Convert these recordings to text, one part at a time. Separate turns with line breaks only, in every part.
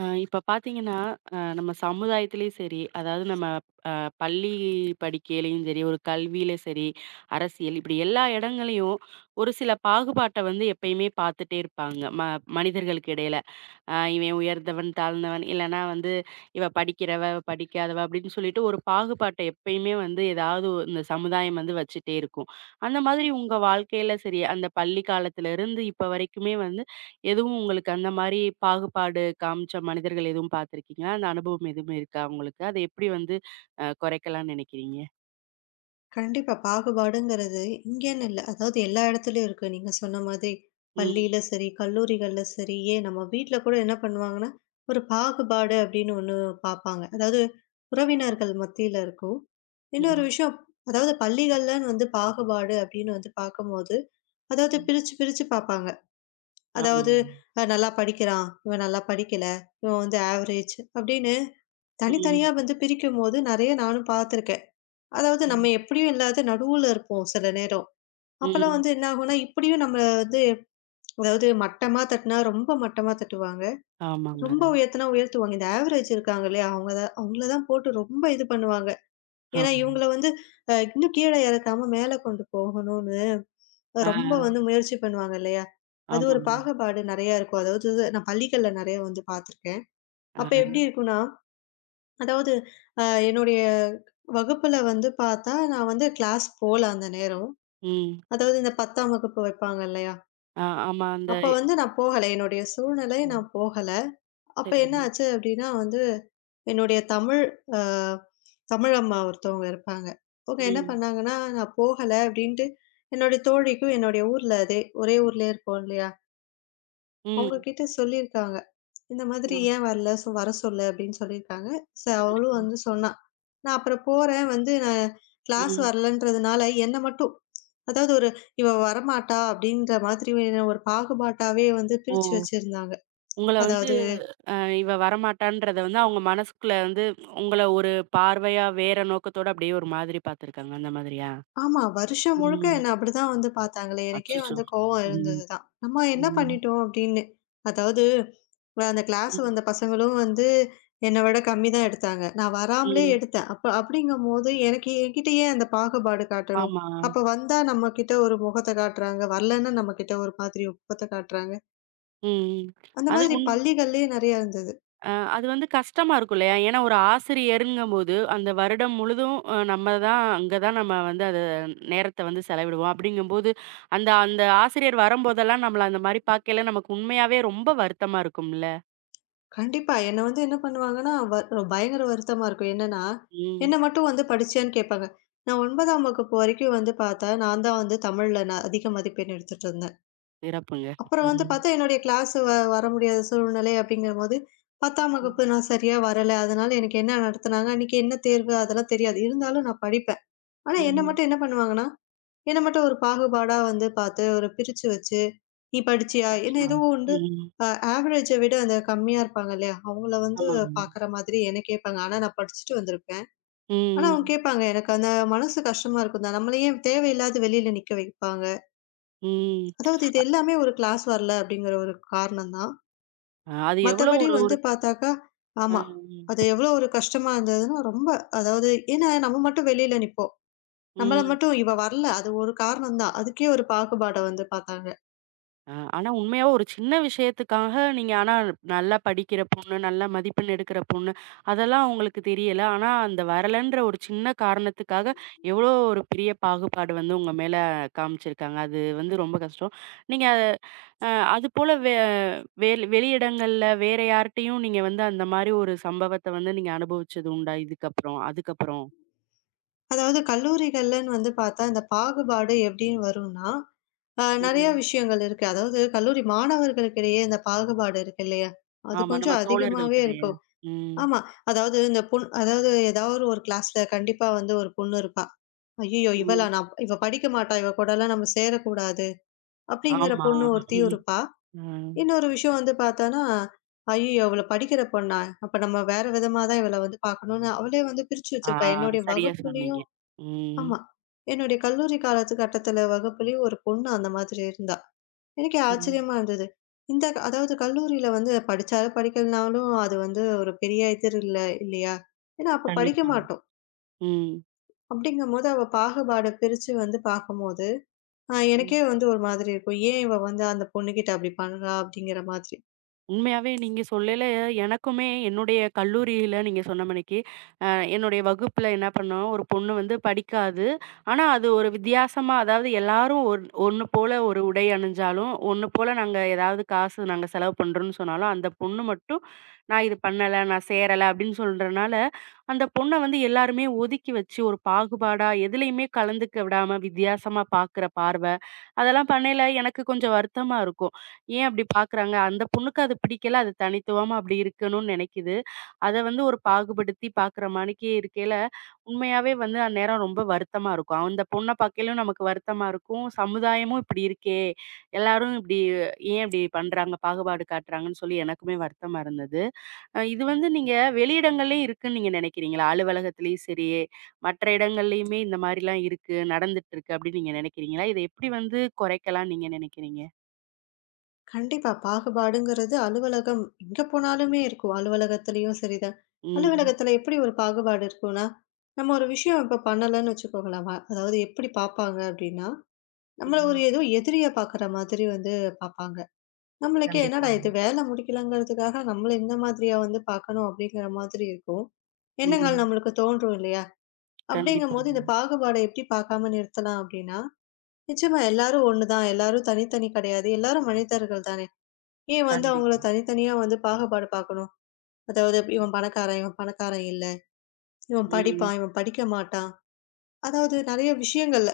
இப்ப பார்த்தீங்கன்னா, நம்ம சமுதாயத்திலயும் சரி, அதாவது நம்ம அ பள்ளி படிக்கையிலயும் சரி, ஒரு கல்வியில சரி, அரசியல் இப்படி எல்லா இடங்களையும் ஒரு சில பாகுபாட்ட வந்து எப்பயுமே பார்த்துட்டே இருப்பாங்க. மனிதர்களுக்கு இடையில. இவன் உயர்ந்தவன், தாழ்ந்தவன் இல்லன்னா வந்து இவ படிக்கிறவ, இவ படிக்காதவ அப்படின்னு சொல்லிட்டு ஒரு பாகுபாட்ட எப்பயுமே வந்து இந்த சமுதாயம் வந்து வச்சுட்டே இருக்கும். அந்த மாதிரி உங்க வாழ்க்கையில சரி, அந்த பள்ளி காலத்துல இருந்து இப்ப வரைக்குமே வந்து எதுவும் உங்களுக்கு அந்த மாரி பாகுபாடு காமிச்ச மனிதர்கள் எதுவும் பார்த்துருக்கீங்களா? அந்த அனுபவம் எதுவும் இருக்கா உங்களுக்கு? அத எப்படி வந்து குறைக்கலாம்னு நினைக்கிறீங்க?
கண்டிப்பா. பாகுபாடுங்கிறது இங்கேன்னு இல்ல. அதாவது எல்லா இடத்துலயும் இருக்கு. நீங்க சொன்ன மாதிரி
ம்,
பள்ளியில சரி, கல்லூரிகள்ல சரி, ஏன் நம்ம வீட்ல கூட என்ன பண்ணுவாங்கன்னா, ஒரு பாகுபாடு அப்படின்னு ஒண்ணு பார்ப்பாங்க. அதாவது உறவினர்கள் மத்தியில இருக்கும்.
ம்,
இன்னொரு விஷயம், அதாவது பள்ளிகள்லன்னு வந்து பாகுபாடு அப்படின்னு வந்து பார்க்கும்போது, அதாவது
ம்.
பிரிச்சு பிரிச்சு பார்ப்பாங்க. அதாவது
ஆமாங்க.
நல்லா படிக்கிறான், இவன் நல்லா படிக்கல, இவன் வந்து ஆவரேஜ் அப்படின்னு தனித்தனியா
ம்,
வந்து பிரிக்கும்போது நெறைய நானும் பார்த்துருக்கேன். அதாவது
ம்,
நம்ம எப்படியும் இல்லாத நடுவுல இருப்போம் சில நேரம். அப்பலாம்
ம்.
வந்து என்ன ஆகும்னா, இப்படியும் நம்மள வந்து அதாவது மட்டமா தட்டுனா ரொம்ப மட்டமா தட்டுவாங்க.
ஆமாங்க.
ரொம்ப உயர்த்துனா உயர்த்துவாங்க. இந்த ஆவரேஜ் இருக்காங்க இல்லையா? அவங்க தான் அவங்கள தான் போட்டு ரொம்ப இது பண்ணுவாங்க. ஏன்னா
ஆமா.
இவங்கள வந்து இன்னும் கீழ இறக்காம மேல கொண்டு போகணும்னு
ஆ,
ரொம்ப வந்து முயற்சி பண்ணுவாங்க இல்லையா? அது ஒரு
ஆமாங்க.
பாகுபாடு நெறையா இருக்கும். அதாவது இது நான் பள்ளிகள்ல நெறையா வந்து பார்த்துருக்கேன்.
ஆ.
அப்ப எப்படி இருக்கும்னா, அதாவது அ என்னுடைய வகுப்புல வந்து பார்த்தா, நான் வந்து கிளாஸ் போல அந்த நேரம்.
ம்.
அதாவது இந்த 10ஆம் வகுப்பு வைப்பாங்க இல்லையா?
ஆ, ஆமா. அந்த
அப்ப வந்து நான் போகல. என்னுடைய சூழ்நிலை
ம்.
நான் போகல. அப்ப என்ன
சரிங்க.
ஆச்சு அப்டின்னா வந்து, என்னுடைய தமிழ் அ தமிழ் அம்மா ஒருத்தவங்க இருப்பாங்க. அவங்க என்ன
ம்.
பண்ணாங்கன்னா, நான் போகல அப்டின்ட்டு என்னுடைய தோழிக்கும், என்னுடைய ஊர்ல அதே ஒரே ஊர்லயே இருப்போம் இல்லையா? அவங்க
ம்.
கிட்ட சொல்லியிருக்காங்க. இந்த மாதிரி
ம்.
"ஏன் வரல? வர சொல்லு" அப்படின்னு சொல்லியிருக்காங்க. சோ அவளும்
சரிங்க.
வந்து சொன்னா. நான் அப்புறம் போறேன் வந்து நான் கிளாஸ்
ம்.
வரலன்றதுனால என்ன மட்டும், அதாவது ஒரு இவ வரமாட்டா அப்படின்ற மாதிரி ஒரு பாகுபாட்டாவே வந்து
ஓ!
பிரிச்சு வச்சிருந்தாங்க.
உங்கள வந்து
அதாவது
அ இவ வரமாட்டான்றத வந்து அவங்க மனசுக்குள்ள வந்து உங்கள ஒரு பார்வையா வேற நோக்கத்தோட அப்படியே ஒரு மாதிரி பார்த்துருக்காங்க. அந்த மாதிரியா?
ஆமா. வருஷம் முழுக்க
ம்.
என்ன அப்படிதான் வந்து பார்த்தாங்களே! எனக்கே
அச்சச்சோ!
வந்து கோவம்
ம்.
இருந்தது தான். நம்ம என்ன
ம்.
பண்ணிட்டோம் அப்படின்னு. அதாவது அந்த கிளாஸ்
ம்.
வந்த பசங்களும் வந்து என்ன விட கம்மி தான் எடுத்தாங்க. நான் வராமலே
ம்.
எடுத்தேன். அப்ப அப்படிங்கும்போது எனக்கு என்கிட்ட ஏன் அந்த பாகுபாடு காட்டணும்?
ஆமா.
அப்ப வந்தா நம்ம கிட்ட ஒரு முகத்த காட்டுறாங்க. வரலன்னா நம்ம கிட்ட ஒரு மாதிரி முகத்த காட்டுறாங்க.
ம்.
அந்த
அது
மாதிரி பள்ளிகள்லயே நெறைய இருந்தது.
அது வந்து கஷ்டமா இருக்கும் இல்லையா? ஏன்னா ஒரு ஆசிரியருங்கும்போது, அந்த வருடம் முழுதும் நம்ம தான் அங்க தான் நம்ம வந்து அத நேரத்த வந்து செலவிடுவோம். அப்படிங்கும்போது, அந்த அந்த ஆசிரியர் வரும்போதெல்லாம் நம்மள அந்த மாரி பார்க்கையில நமக்கு உண்மையாவே ரொம்ப வருத்தமா இருக்கும்ல.
கண்டிப்பா என்ன வந்து என்ன பண்ணுவாங்கன்னா, பயங்கர வருத்தமா இருக்கும். என்னன்னா, என்ன
ம்.
மட்டும் வந்து படிச்சியான்னு கேட்பாங்க. நான் 9ஆம் வகுப்பு வரைக்கும் வந்து பார்த்தா, நான் தான் வந்து தமிழ்ல நான் அதிக மதிப்பெண் எடுத்துட்டு இருந்தேன்.
சிறப்புங்க.
அப்புறம் வந்து
ம்.
பார்த்தா, என்னுடைய கிளாஸ் வர முடியாத சூழ்நிலை அப்படிங்கும்போது, 10ஆம்
ம்.
வகுப்பு நான் சரியா வரல. அதனால எனக்கு என்ன நடத்துனாங்க, அன்னைக்கு என்ன தேர்வு அதெல்லாம் தெரியாது. இருந்தாலும் நான் படிப்பேன். ஆனா என்ன
ம்.
மட்டும் என்ன பண்ணுவாங்கன்னா, என்ன மட்டும் ஒரு பாகுபாடா வந்து பார்த்து, ஒரு பிரிச்சு வச்சு, "நீ படிச்சியா?" என்ன
அச்சோ!
ஏதோ உண்டு
ம்.
அ ஆவரேஜ விட அந்த கம்மியா இருப்பாங்க இல்லையா? அவங்கள வந்து
ஆமாங்க.
பார்க்குற மாதிரி என்ன கேட்பாங்க. ஆனா நான் படிச்சுட்டு வந்திருப்பேன். ஆனா அவங்க
ம்.
கேட்பாங்க. எனக்கு அந்த மனசு கஷ்டமா இருக்கும் தான். நம்மள ஏன் தேவையில்லாத வெளியில நிக்க வைப்பாங்க.
ம். ம்.
அதாவது இது எல்லாமே ஒரு கிளாஸ் வரல அப்படிங்கிற ஒரு காரணம் தான்.
அது எவ்வளோ
மத்தபடி
ஒரு ஒரு
வந்து பார்த்தாக்கா,
அ.
ஆமா. அது எவ்ளோ ஒரு கஷ்டமா இருந்ததுன்னா, ரொம்ப அதாவது ஏன்னா நம்ம மட்டும் வெளியில நிப்போம். நம்மள
ம்.
மட்டும் இவ வரல. அது ஒரு காரணம் தான். அதுக்கே ஒரு பாகுபாட வந்து பார்த்தாங்க.
அ, ஆனா உண்மையாவே ஒரு சின்ன விஷயத்துக்காக நீங்க ஆனா நல்லா படிக்கிற பொண்ணு, நல்ல மதிப்பெண் எடுக்கிற பொண்ணு, அதெல்லாம் உங்களுக்கு தெரியல. ஆனா அந்த வரலன்ற ஒரு சின்ன காரணத்துக்காக எவ்வளோ ஒரு பெரிய பாகுபாடு வந்து உங்க மேல காமிச்சிருக்காங்க. அது வந்து ரொம்ப கஷ்டம். நீங்க அத- அ அதுபோல வெ வெளி வெளியிடங்கள்ல வேற யார்ட்டயும் நீங்க வந்து அந்த மாரி ஒரு சம்பவத்த வந்து நீங்க அனுபவிச்சது உண்டா? இதுக்கப்புறம், அதுக்கப்புறம்?
அதாவது கல்லூரிகள்லன்னு வந்து பார்த்தா, இந்த பாகுபாடு எப்படின்னு வரும்னா, நெறைய
ம்.
விஷயங்கள் இருக்கு. அதாவது கல்லூரி மாணவர்களுக்கிடையே இந்த பாகுபாடு இருக்கு இல்லையா? அது
ஆமா. நம்ம
கொஞ்சம்
தோழர்கள்
அதிகமாவே
கிடையா?
இருக்கும்.
ம்.
ஆமா. அதாவது இந்த அதாவது ஏதாவது ஒரு கிளாஸ்ல கண்டிப்பா வந்து ஒரு பொண்ணு இருப்பா. "ஐய்யய்யோ! இவளா?
ம்.
நான் இவ படிக்க மாட்டா. இவ கூடலாம் நம்ம சேரக்கூடாது." அப்படிங்கிற
ஆமா.
பொண்ணு ஒருத்தியும்
ம்.
இருப்பா.
அ.
இன்னொரு விஷயம் வந்து பாத்தோம்னா, "ஐயய்யோ! இவள படிக்கிற பொண்ணா? அப்ப நம்ம வேற விதமா தான் இவள வந்து பாக்கணும்னு" அவளே வந்து பிரிச்சு
ஆ,
வச்சிருப்பா. என்னுடைய
சரியா சொன்னீங்க.
வகுப்புலயும்
ம்.
ஆமா. என்னுடைய கல்லூரி காலத்து கட்டத்துல வகுப்புலயும் ஒரு பொண்ணு அந்த மாதிரி இருந்தா. எனக்கே
ம்.
ஆச்சரியமா இருந்தது. இந்த அதாவது கல்லூரியில வந்து படிச்சாலும் படிக்கலனாலும் அது வந்து ஒரு பெரிய இது இல்ல இல்லையா? ஏன்னா அப்ப படிக்க
கண்டிப்பா.
மாட்டோம்.
ம்.
அப்படிங்கும்போது அவ பாகுபாட பிரிச்சு வந்து பாக்கும்போது,
ம்.
எனக்கே வந்து ஒரு மாதிரி இருக்கும். "ஏன் இவ வந்து அந்த பொண்ணுகிட்ட அப்படி பண்றா?" அப்படிங்கிற மாதிரி.
உண்மையாவே நீங்க சொல்லயில எனக்குமே என்னுடைய கல்லூரியில நீங்க சொன்ன மணிக்கு, அ என்னுடைய வகுப்புல என்ன பண்ணோம், ஒரு பொண்ணு வந்து படிக்காது. ஆனா அது ஒரு வித்தியாசமா அதாவது எல்லாரும் ஒண்ணு போல ஒரு உடை அணிஞ்சாலும், ஒண்ணு போல நாங்க ஏதாவது காசு நாங்க செலவு பண்றோம்ன்னு சொன்னாலும், அந்த பொண்ணு மட்டும் "நான் இது பண்ணல, நான் சேரல" அப்படின்னு சொல்றனால, அந்த பொண்ண வந்து எல்லாருமே ஒதுக்கி வச்சு ஒரு பாகுபாடா எதுலயுமே கலந்துக்க விடாம வித்தியாசமா பார்க்குற பார்வை, அதெல்லாம் பண்ணயில எனக்கு கொஞ்சம் வருத்தமா இருக்கும். ஏன் அப்படி பார்க்குறாங்க? அந்த பொண்ணுக்கு அது பிடிக்கல. அது தனித்துவமா அப்படி இருக்கணும்னு நினைக்குது. அத வந்து ஒரு பாகுபடுத்தி பார்க்குற மாணிக்கி இருக்கையில, உண்மையாவே வந்து அந்நேரம் ரொம்ப வருத்தமா இருக்கும். அந்த பொண்ண பார்க்கையிலும் நமக்கு வருத்தமா இருக்கும். சமுதாயமும் இப்படி இருக்கே! எல்லாரும் இப்படி ஏன் இப்படி பண்றாங்க? பாகுபாடு காட்டுறாங்கன்னு சொல்லி எனக்குமே வருத்தமா இருந்தது. இது வந்து நீங்க வெளியிடங்கள்லயும் இருக்குன்னு நீங்க நினைக்கிறீங்களா? அலுவலகத்திலயும் சரி, மற்ற இடங்கள்லயுமே இந்த மாரிலாம் இருக்கு, நடந்துட்டு இருக்கு அப்படின்னு நீங்க நினைக்கிறீங்களா? இத எப்படி வந்து குறைக்கலாம்ன்னு நீங்க நினைக்கிறீங்க?
கண்டிப்பா. பாகுபாடுங்கிறது அலுவலகம் எங்க போனாலுமே இருக்கும். அலுவலகத்திலயும் சரிதான்.
ம்.
அலுவலகத்தில எப்படி ஒரு பாகுபாடு இருக்கும்னா, நம்ம ஒரு விஷயம் இப்ப பண்ணலன்னு வச்சுக்கோங்களேன். அதாவது எப்படி பார்ப்பாங்க அப்படின்னா, நம்மள ஒரு
ம்.
ஏதோ எதிரிய பார்க்குற மாதிரி வந்து பார்ப்பாங்க. நம்மளுக்கே என்னடா
கண்டிப்பாங்க.
இது வேலை முடிக்கலங்கிறதுக்காக நம்மள இந்த மாதிரியா வந்து பார்க்கணும் அப்படிங்கிற மாதிரி இருக்கும். எண்ணங்கள்
ம்.
நம்மளுக்கு தோன்றும் இல்லையா? அப்படிங்கும்போது
கண்டிப்பாங்க.
இந்த பாகுபாட எப்படி பார்க்காம நிறுத்தலாம் அப்படின்னா, நிச்சயமா எல்லாரும் ஒண்ணுதான். எல்லாரும் தனித்தனி கிடையாது. எல்லாரும் மனிதர்கள் தானே! ஏன் வந்து அவங்கள
கண்டிப்பா.
தனித்தனியா வந்து பாகுபாடு பார்க்கணும்? அதாவது
ம்.
இவன் பணக்காரன், இவன் பணக்காரன் இல்ல. இவன்
ம்.
படிப்பான், இவன் படிக்க மாட்டான். அதாவது நெறைய விஷயங்கள்ல.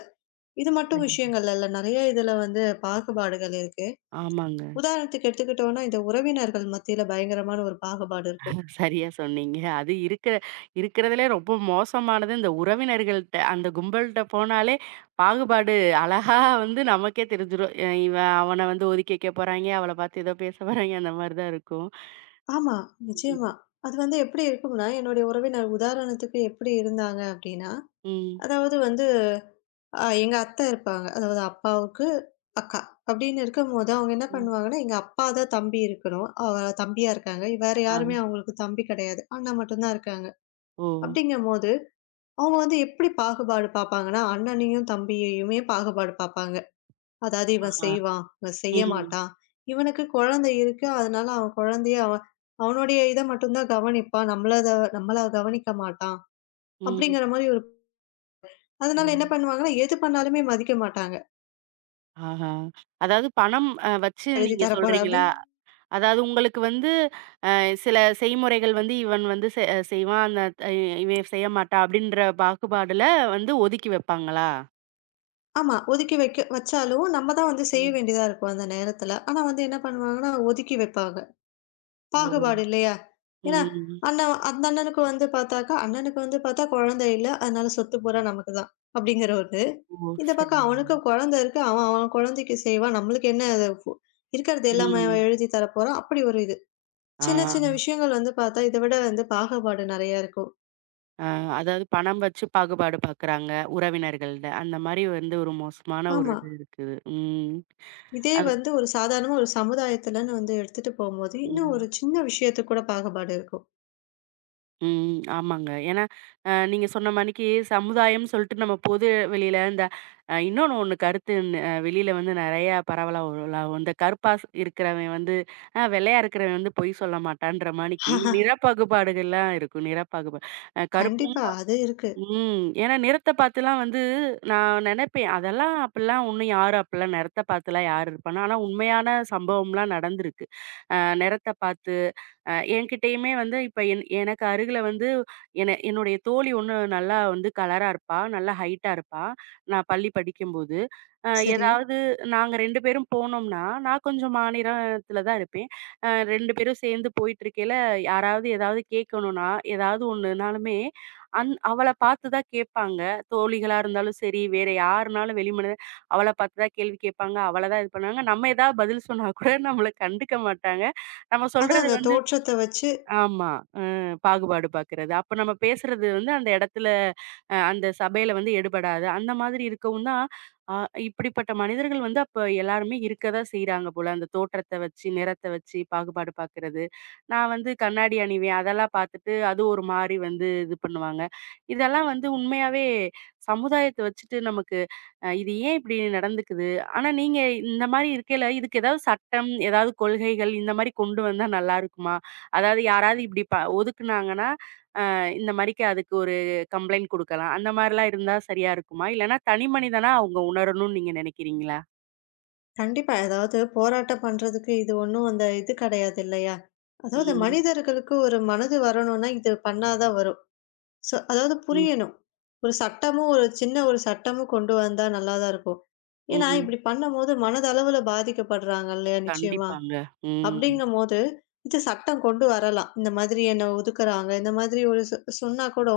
இது மட்டும்
கண்டிப்பா.
விஷயங்கள்ல இல்ல. நெறைய இதுல வந்து பாகுபாடுகள் இருக்கு.
ஆமாங்க.
உதாரணத்துக்கு எடுத்துக்கிட்டோம்னா, இந்த உறவினர்கள் மத்தியில பயங்கரமான ஒரு பாகுபாடு இருக்கும்.
சரியா சொன்னீங்க. அது இருக்கிற இருக்கிறதுலே ரொம்ப மோசமானது இந்த உறவினர்கள்ட்ட, அந்த கும்பல்ட்ட போனாலே பாகுபாடு அழகா வந்து நமக்கே தெரிஞ்சிரும். இவன் அவன வந்து ஒதுக்கி வைக்க போறாய்ங்க, அவள பார்த்து ஏதோ பேச போறாய்ங்க அந்த மாரி தான் இருக்கும்.
ஆமா, நிச்சயமா.
ம்.
அது வந்து எப்படி இருக்கும்னா, என்னுடைய உறவினர் உதாரணத்துக்கு எப்படி இருந்தாங்க அப்படின்னா,
ம்.
அதாவது வந்து எங்க அத்தை இருப்பாங்க. அதாவது அப்பாவுக்கு அக்கா. அப்படின்னு இருக்கும்போது, அவங்க என்ன
ம்.
பண்ணுவாங்கன்னா, எங்க அப்பா தான் தம்பி இருக்கணும். அவ தம்பியா இருக்காங்க. வேற
ஆ.
யாருமே அவங்களுக்கு தம்பி கிடையாது. அண்ணா மட்டும் தான் இருக்காங்க.
ஓ!
அப்படிங்கும்போது, அவங்க வந்து எப்படி பாகுபாடு பார்ப்பாங்கன்னா, அண்ணனையும் தம்பியையுமே பாகுபாடு பார்ப்பாங்க. அதாவது இவன்
ஆஹா!
செய்வான், இவன் செய்ய
ம்.
மாட்டான். இவனுக்கு குழந்தை இருக்கு. அதனால அவன் குழந்தைய அவனுடைய இத மட்டும் தான் கவனிப்பான். நம்மள கவனிக்க மாட்டான்.
ம்.
அப்படிங்கிற மாரி ஒரு
ஓ!
அதனால என்ன பண்ணுவாங்கன்னா, எது பண்ணாலுமே மதிக்க மாட்டாங்க.
ஆஹா! அதாவது பணம் வச்சு
எழுதி
நீங்க
தரப்போறேன் அப்படி
சொல்றீங்களா? அதாவது உங்களுக்கு வந்து சில செய்முறைகள் வந்து இவன் வந்து செ செய்வான். அந்த அ இவன் செய்ய மாட்டான் அப்படின்ற பாகுபாடுல வந்து ஒதுக்கி வைப்பாங்களா?
ஆமா. ஒதுக்கி வைக்க வச்சாலும், நம்ம தான் வந்து செய்ய
ம்.
வேண்டியதா இருக்கும் அந்த நேரத்துல. ஆனா வந்து என்ன பண்ணுவாங்கன்னா, ஒதுக்கி வைப்பாங்க.
ஓ!
பாகுபாடு இல்லையா? ஏன்னா,
ம்.
அண்ணன் அந்த அண்ணனுக்கு வந்து பார்த்தாக்கா, அண்ணனுக்கு வந்து பார்த்தா குழந்தை இல்ல. அதனால சொத்து பூரா நமக்கு தான். அப்படிங்கிறவரு,
ஓ!
இந்த
சரி.
பக்கம் அவனுக்கும் குழந்தை இருக்கு. அவன் அவன் குழந்தைக்கு செய்வான். நம்மளுக்கு என்ன அது இருக்கிறது எல்லாமே
ம்.
அவன் எழுதி தரப்போறான். அப்படி ஒரு இது.
ஆ,
சின்ன சின்ன விஷயங்கள் வந்து பார்த்தா, இத விட வந்து பாகுபாடு நெறைய இருக்கும்.
ஆ. அதாவது பணம் வச்சு பாகுபாடு பார்க்குறாங்க உறவினர்கள்ட. அந்த மாரி வந்து ஒரு மோசமான ஒரு
ஆமா.
இது இருக்குது. ம்.
இதே
அது
வந்து ஒரு சாதாரணமா ஒரு சமுதாயத்துலன்னு வந்து எடுத்துட்டு போம்போது, இன்னும்
ம்.
ஒரு சின்ன விஷயத்துக்கு கூட பாகுபாடு இருக்கும்.
ம். ஆமாங்க. ஏன்னா, நீங்க சொன்ன மாணிக்கு சமுதாயம்னு சொல்லிட்டு நம்ம பொது வெளியில இந்த இன்னொன்னு கருத்து ந வெளியில வந்து நெறைய பரவலா உலவும். இந்த கருப்பா இருக்கிறவன் வந்து வெள்ளையா இருக்கிறவன் வந்து பொய் சொல்ல மாட்டான்ற மாணிக்கு நிறப்பாகுபாடுகள்லாம் இருக்கும். நிறப்பாகுபா அ கருப்பும்
கண்டிப்பா. அது இருக்கு.
ம். ஏன்னா நிறத்த பார்த்துலாம் வந்து நான் நெனைப்பேன். அதெல்லாம் அப்படிலாம் ஒண்ணும் யாரும் அப்படிலாம் நிறத்த பார்த்துலாம் யார் இருப்பானா? ஆனா உண்மையான சம்பவம்லாம் நடந்திருக்கு. நிறத்த பார்த்து என்கிட்டயுமே வந்து இப்ப எனக்கு அருகில வந்து என்னுடைய தோழி ஒண்ணு நல்லா வந்து கலரா இருப்பா. நல்லா ஹைட்டா இருப்பா. நான் பள்ளி படிக்கும்போது. அ
சரி.
ஏதாவது நாங்க 2 பேரும் போனோம்னா, நான் கொஞ்சம் மாநிலத்தில தான் இருப்பேன். அ 2 பேரும் சேர்ந்து போயிட்டுருக்கையில, யாராவது ஏதாவது கேட்கணும்னா, ஏதாவது ஒண்ணுனாலுமே அவள பார்த்து தான் கேட்பாங்க. தோழிகளா இருந்தாலும் சரி, வேற யாருனாலும் வெளி மனித அவள பார்த்து தான் கேள்வி கேட்பாங்க. அவள தான் இது பண்ணுவாங்க. நம்ம ஏதாவது பதில் சொன்னா கூட நம்மள கண்டுக்க மாட்டாங்க. நம்ம
அதான்
சொல்றது
அந்த
வந்து
தோற்றத்த வச்சு
ஆமா. அ பாகுபாடு பாக்குறது. அப்ப நம்ம பேசுறது வந்து அந்த இடத்துல அந்த சபையில வந்து எடுபடாது. அந்த மாதிரி இருக்கவும் தான், அ இப்படிப்பட்ட மனிதர்கள் வந்து அப்ப எல்லாருமே இருக்க தான் செய்றாங்க போல. அந்த தோற்றத்த வச்சு, நிறத்த வச்சு பாகுபாடு பாக்குறது. நான் வந்து கண்ணாடி அணிவேன். அதெல்லாம் பாத்துட்டு அது ஒரு மாரி வந்து இது பண்ணுவாங்க. இதெல்லாம் வந்து உண்மையாவே சமுதாயத்த வச்சுட்டு நமக்கு இது ஏன் இப்படி நடந்துக்குது? ஆனா நீங்க இந்த மாரி இருக்கையில இதுக்கு ஏதாவது சட்டம், ஏதாவது கொள்கைகள் இந்த மாரி கொண்டு வந்தா நல்லா இருக்குமா? அதாவது யாராவது இப்படி ஒதுக்குனாங்கன்னா, இந்த மாரிக்கு அதுக்கு ஒரு கம்ப்ளைண்ட் குடுக்கலாம். அந்த மாரிலாம் இருந்தா சரியா இருக்குமா? இல்லன்னா தனி மனிதனா அவங்க உணரணும்னு நீங்க நினைக்கிறீங்களா?
கண்டிப்பா ஏதாவது போராட்டம் பண்றதுக்கு இது ஒண்ணும் அந்த இது கிடையாது இல்லையா? அதாவது
ம்.
மனிதர்களுக்கு ஒரு மனது வரணும்னா, இது பண்ணா தான் வரும். சோ அதாவது
ம்.
புரியணும். ஒரு சட்டமும் ஒரு சின்ன ஒரு சட்டமும் கொண்டு வந்தா நல்லா தான் இருக்கும். ஏன்னா,
ம்.
இப்படி பண்ணும்போது மனதளவுல பாதிக்கப்படுறாங்க இல்லையா? நிச்சயமா.
கண்டிப்பாங்க. ம்.
அப்படிங்கும்போது, இது சட்டம் கொண்டு வரலாம். இந்த மாதிரி என்ன ஒதுக்குறாங்க. இந்த மாதிரி ஒரு சொன்னா கூட,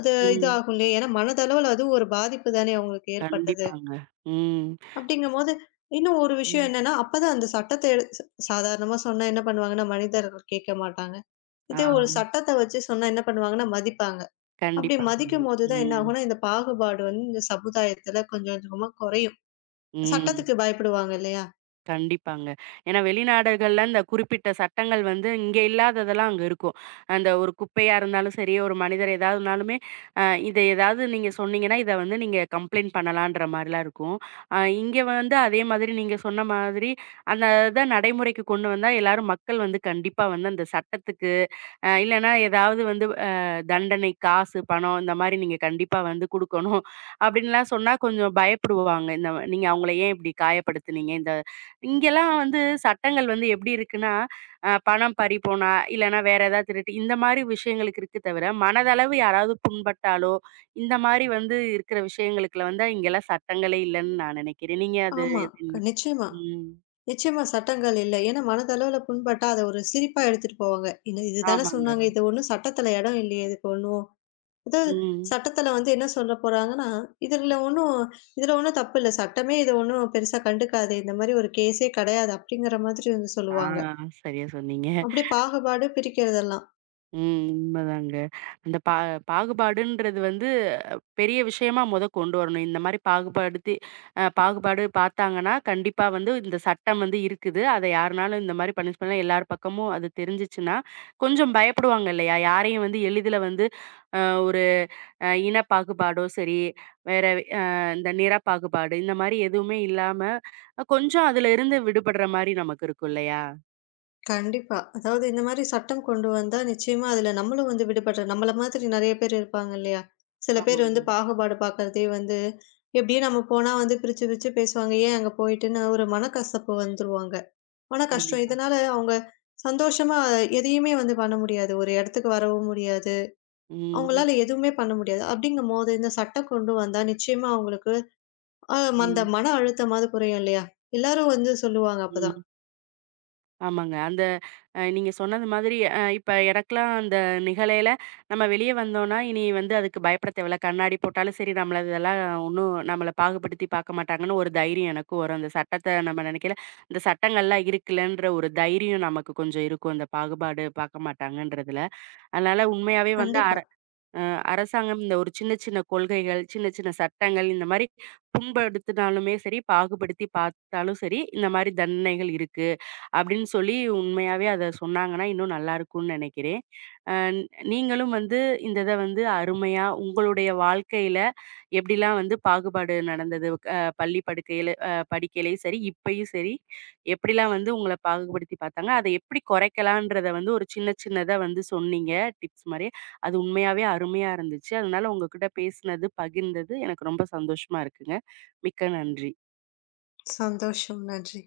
அது இது
ம்.
ஆகும் இல்லையா? ஏன்னா மனதளவுல அது ஒரு பாதிப்பு தானே அவங்களுக்கு ஏற்பட்டது.
கண்டிப்பாங்க. ம்.
அப்படிங்கும்போது, இன்னும் ஒரு விஷயம்
ம்.
என்னன்னா, அப்பதான் அந்த சட்டத்த எடு ச சாதாரணமா சொன்னா என்ன பண்ணுவாங்கன்னா, மனிதர்கள் கேட்க மாட்டாங்க.
ஆ.
இதே ஒரு சட்டத்த வச்சு சொன்னா என்ன பண்ணுவாங்கன்னா, மதிப்பாங்க. அப்படி
கண்டிப்பா. சொன்னீங்க.
மதிக்கும்போது தான் என்ன
ம்.
ஆகும்னா, இந்த பாகுபாடு வந்து இந்த சமுதாயத்துல கொஞ்சம் கொஞ்சமா குறையும்.
ம்.
சட்டத்துக்கு பயப்படுவாங்க இல்லையா?
கண்டிப்பாங்க. ஏன்னா வெளிநாடுகள்ல இந்த குறிப்பிட்ட சட்டங்கள் வந்து இங்க இல்லாததெல்லாம் அங்க இருக்கும். அந்த ஒரு குப்பையா இருந்தாலும் சரி, ஒரு மனிதர் ஏதாவதுனாலுமே, அ இத ஏதாவது நீங்க சொன்னீங்கன்னா, இத வந்து நீங்க கம்ப்ளைண்ட் பண்ணலான்ற மாரிலாம் இருக்கும். இங்க வந்து அதே மாதிரி நீங்க சொன்ன மாதிரி, அந்த இத நடைமுறைக்கு கொண்டு வந்தா எல்லாரும் மக்கள் வந்து கண்டிப்பா வந்து அந்த சட்டத்துக்கு, இல்லன்னா ஏதாவது வந்து தண்டனை, காசு, பணம் இந்த மாரி நீங்க கண்டிப்பா வந்து குடுக்கணும். அப்படின்லாம் சொன்னா கொஞ்சம் பயப்படுவாங்க. இந்த நீங்க அவங்கள ஏன் இப்படி காயப்படுத்துனீங்க? இந்த இங்கெல்லாம் வந்து சட்டங்கள் வந்து எப்படி இருக்குன்னா, பணம் பறிபோனா, இல்லன்னா வேற ஏதாவது திருட்டு, இந்த மாரி விஷயங்களுக்கு இருக்கு தவிர, மனதளவு யாராவது புண்பட்டாலோ, இந்த மாரி வந்து இருக்கிற விஷயங்களுக்குல வந்து இங்கெல்லாம் சட்டங்களே இல்லன்னு நான் நினைக்கிறேன். நீங்க அது
ஆமா.
எப்படி நினை
நிச்சயமா.
ம்.
நிச்சயமா சட்டங்கள் இல்ல. ஏன்னா மனதளவுல புண்பட்டா, அத ஒரு சிரிப்பா எடுத்துட்டு போவாங்க. இது இதுதானே
ஆமாங்க.
சொன்னாங்க. இது ஒண்ணும் சட்டத்துல இடம் இல்லையே! இதுக்கு ஒண்ணும் அதாவது
ம்.
சட்டத்துல வந்து என்ன சொல்ல போறாங்கன்னா, இதுல ஒண்ணும் இதுல ஒண்ணும் தப்பு இல்ல. சட்டமே இத ஒண்ணும் பெருசா கண்டுக்காது. இந்த மாரி ஒரு கேஸே கிடையாது. அப்படிங்கிற மாதிரி வந்து
ஆ
சொல்லுவாங்க.
சரியா சொன்னீங்க.
அப்படியே பாகுபாடு பிரிக்கிறதெல்லாம்.
ம். உண்மதாங்க. அந்த பா பாகுபாடுன்றது வந்து பெரிய விஷயமா மொத கொண்டு வரணும். இந்த மாரி பாகுபாடுத்தி பாகுபாடு பார்த்தாங்கன்னா, கண்டிப்பா வந்து இந்த சட்டம் வந்து இருக்குது. அத யாருனாலும் இந்த மாரி பனிஷ் பண்ணலாம். எல்லார் பக்கமும் அது தெரிஞ்சுச்சுன்னா, கொஞ்சம் பயப்படுவாங்க இல்லையா? யாரையும் வந்து எளிதில வந்து அ ஒரு இன பாகுபாடோ சரி, வேற அ இந்த நிற பாகுபாடு இந்த மாரி எதுவுமே இல்லாம, கொஞ்சம் அதுல இருந்து விடுபடுற மாரி நமக்கு இருக்கும் இல்லையா?
கண்டிப்பா. அதாவது இந்த மாரி சட்டம் கொண்டு வந்தா நிச்சயமா அதுல நம்மளும் வந்து விடுபட்ற நம்மள மாதிரி நெறைய பேர் இருப்பாங்க இல்லையா? சில பேர்
ஆமாங்க.
வந்து பாகுபாடு பார்க்கறதே வந்து, எப்படியே நம்ம போனா வந்து பிரிச்சு பிரிச்சு பேசுவாங்க. ஏன் அங்க போயிட்டுன்னு ஒரு மனக்கசப்பு வந்துருவாங்க. மன கஷ்டம்.
கண்டிப்பா.
இதனால அவங்க சந்தோஷமா எதையுமே வந்து பண்ண முடியாது. ஒரு இடத்துக்கு வரவும் முடியாது.
ம்.
அவங்களால எதுவுமே பண்ண முடியாது. அப்படிங்கும்போது இந்த சட்டம் கொண்டு வந்தா நிச்சயமா அவங்களுக்கு அ அந்த
ம்.
மன அழுத்தமாவது குறையும் இல்லையா? எல்லாரும் வந்து சொல்லுவாங்க அப்பதான்.
ம். ஆமாங்க. அந்த நீங்க சொன்னது மாதிரி இப்ப எனக்கெல்லாம் அந்த நிகழையில, நம்ம வெளிய வந்தோம்னா, இனி வந்து அதுக்கு பயப்பட தேவையில்ல. கண்ணாடி போட்டாலும் சரி, நம்மள இதெல்லாம் ஒண்ணும் நம்மள பாகுபடுத்தி பார்க்க மாட்டாங்கன்னு ஒரு தைரியம் எனக்கும் வரும். அந்த சட்டத்த நம்ம நெனைக்கையில, இந்த சட்டங்கள்லாம் இருக்குல்லன்ற ஒரு தைரியம் நமக்கு கொஞ்சம் இருக்கும். அந்த பாகுபாடு பார்க்க மாட்டாங்கன்றதுல. அதனால உண்மையாவே வந்து அர
கண்டிப்பா.
அ அரசாங்கம் இந்த ஒரு சின்ன சின்ன கொள்கைகள், சின்ன சின்ன சட்டங்கள் இந்த மாரி புண்படுத்தினாலுமே சரி, பாகுபடுத்தி பார்த்தாலும் சரி, இந்த மாரி தண்டனைகள் இருக்கு. அப்படின்னு சொல்லி உண்மையாவே அத சொன்னாங்கன்னா, இன்னும் நல்லா இருக்கும்னு நெனைக்கிறேன். அ நீங்களும் வந்து இந்த இத வந்து அருமையா உங்களுடைய வாழ்க்கையில எப்படிலாம் வந்து பாகுபாடு நடந்தது? பள்ளி படுக்கையில படிக்கையிலயும் சரி, இப்பயும் சரி, எப்படிலாம் வந்து உங்கள பாகுபடுத்தி பார்த்தாங்க? அத எப்படி குறைக்கலான்றத வந்து ஒரு சின்ன சின்னதா வந்து சொன்னீங்க, டிப்ஸ் மாரி. அது உண்மையாவே அருமையா இருந்துச்சு. அதனால உங்ககிட்ட பேசினது, பகிர்ந்தது எனக்கு ரொம்ப சந்தோஷமா இருக்குங்க. மிக்க நன்றி.
சந்தோஷம். நன்றி.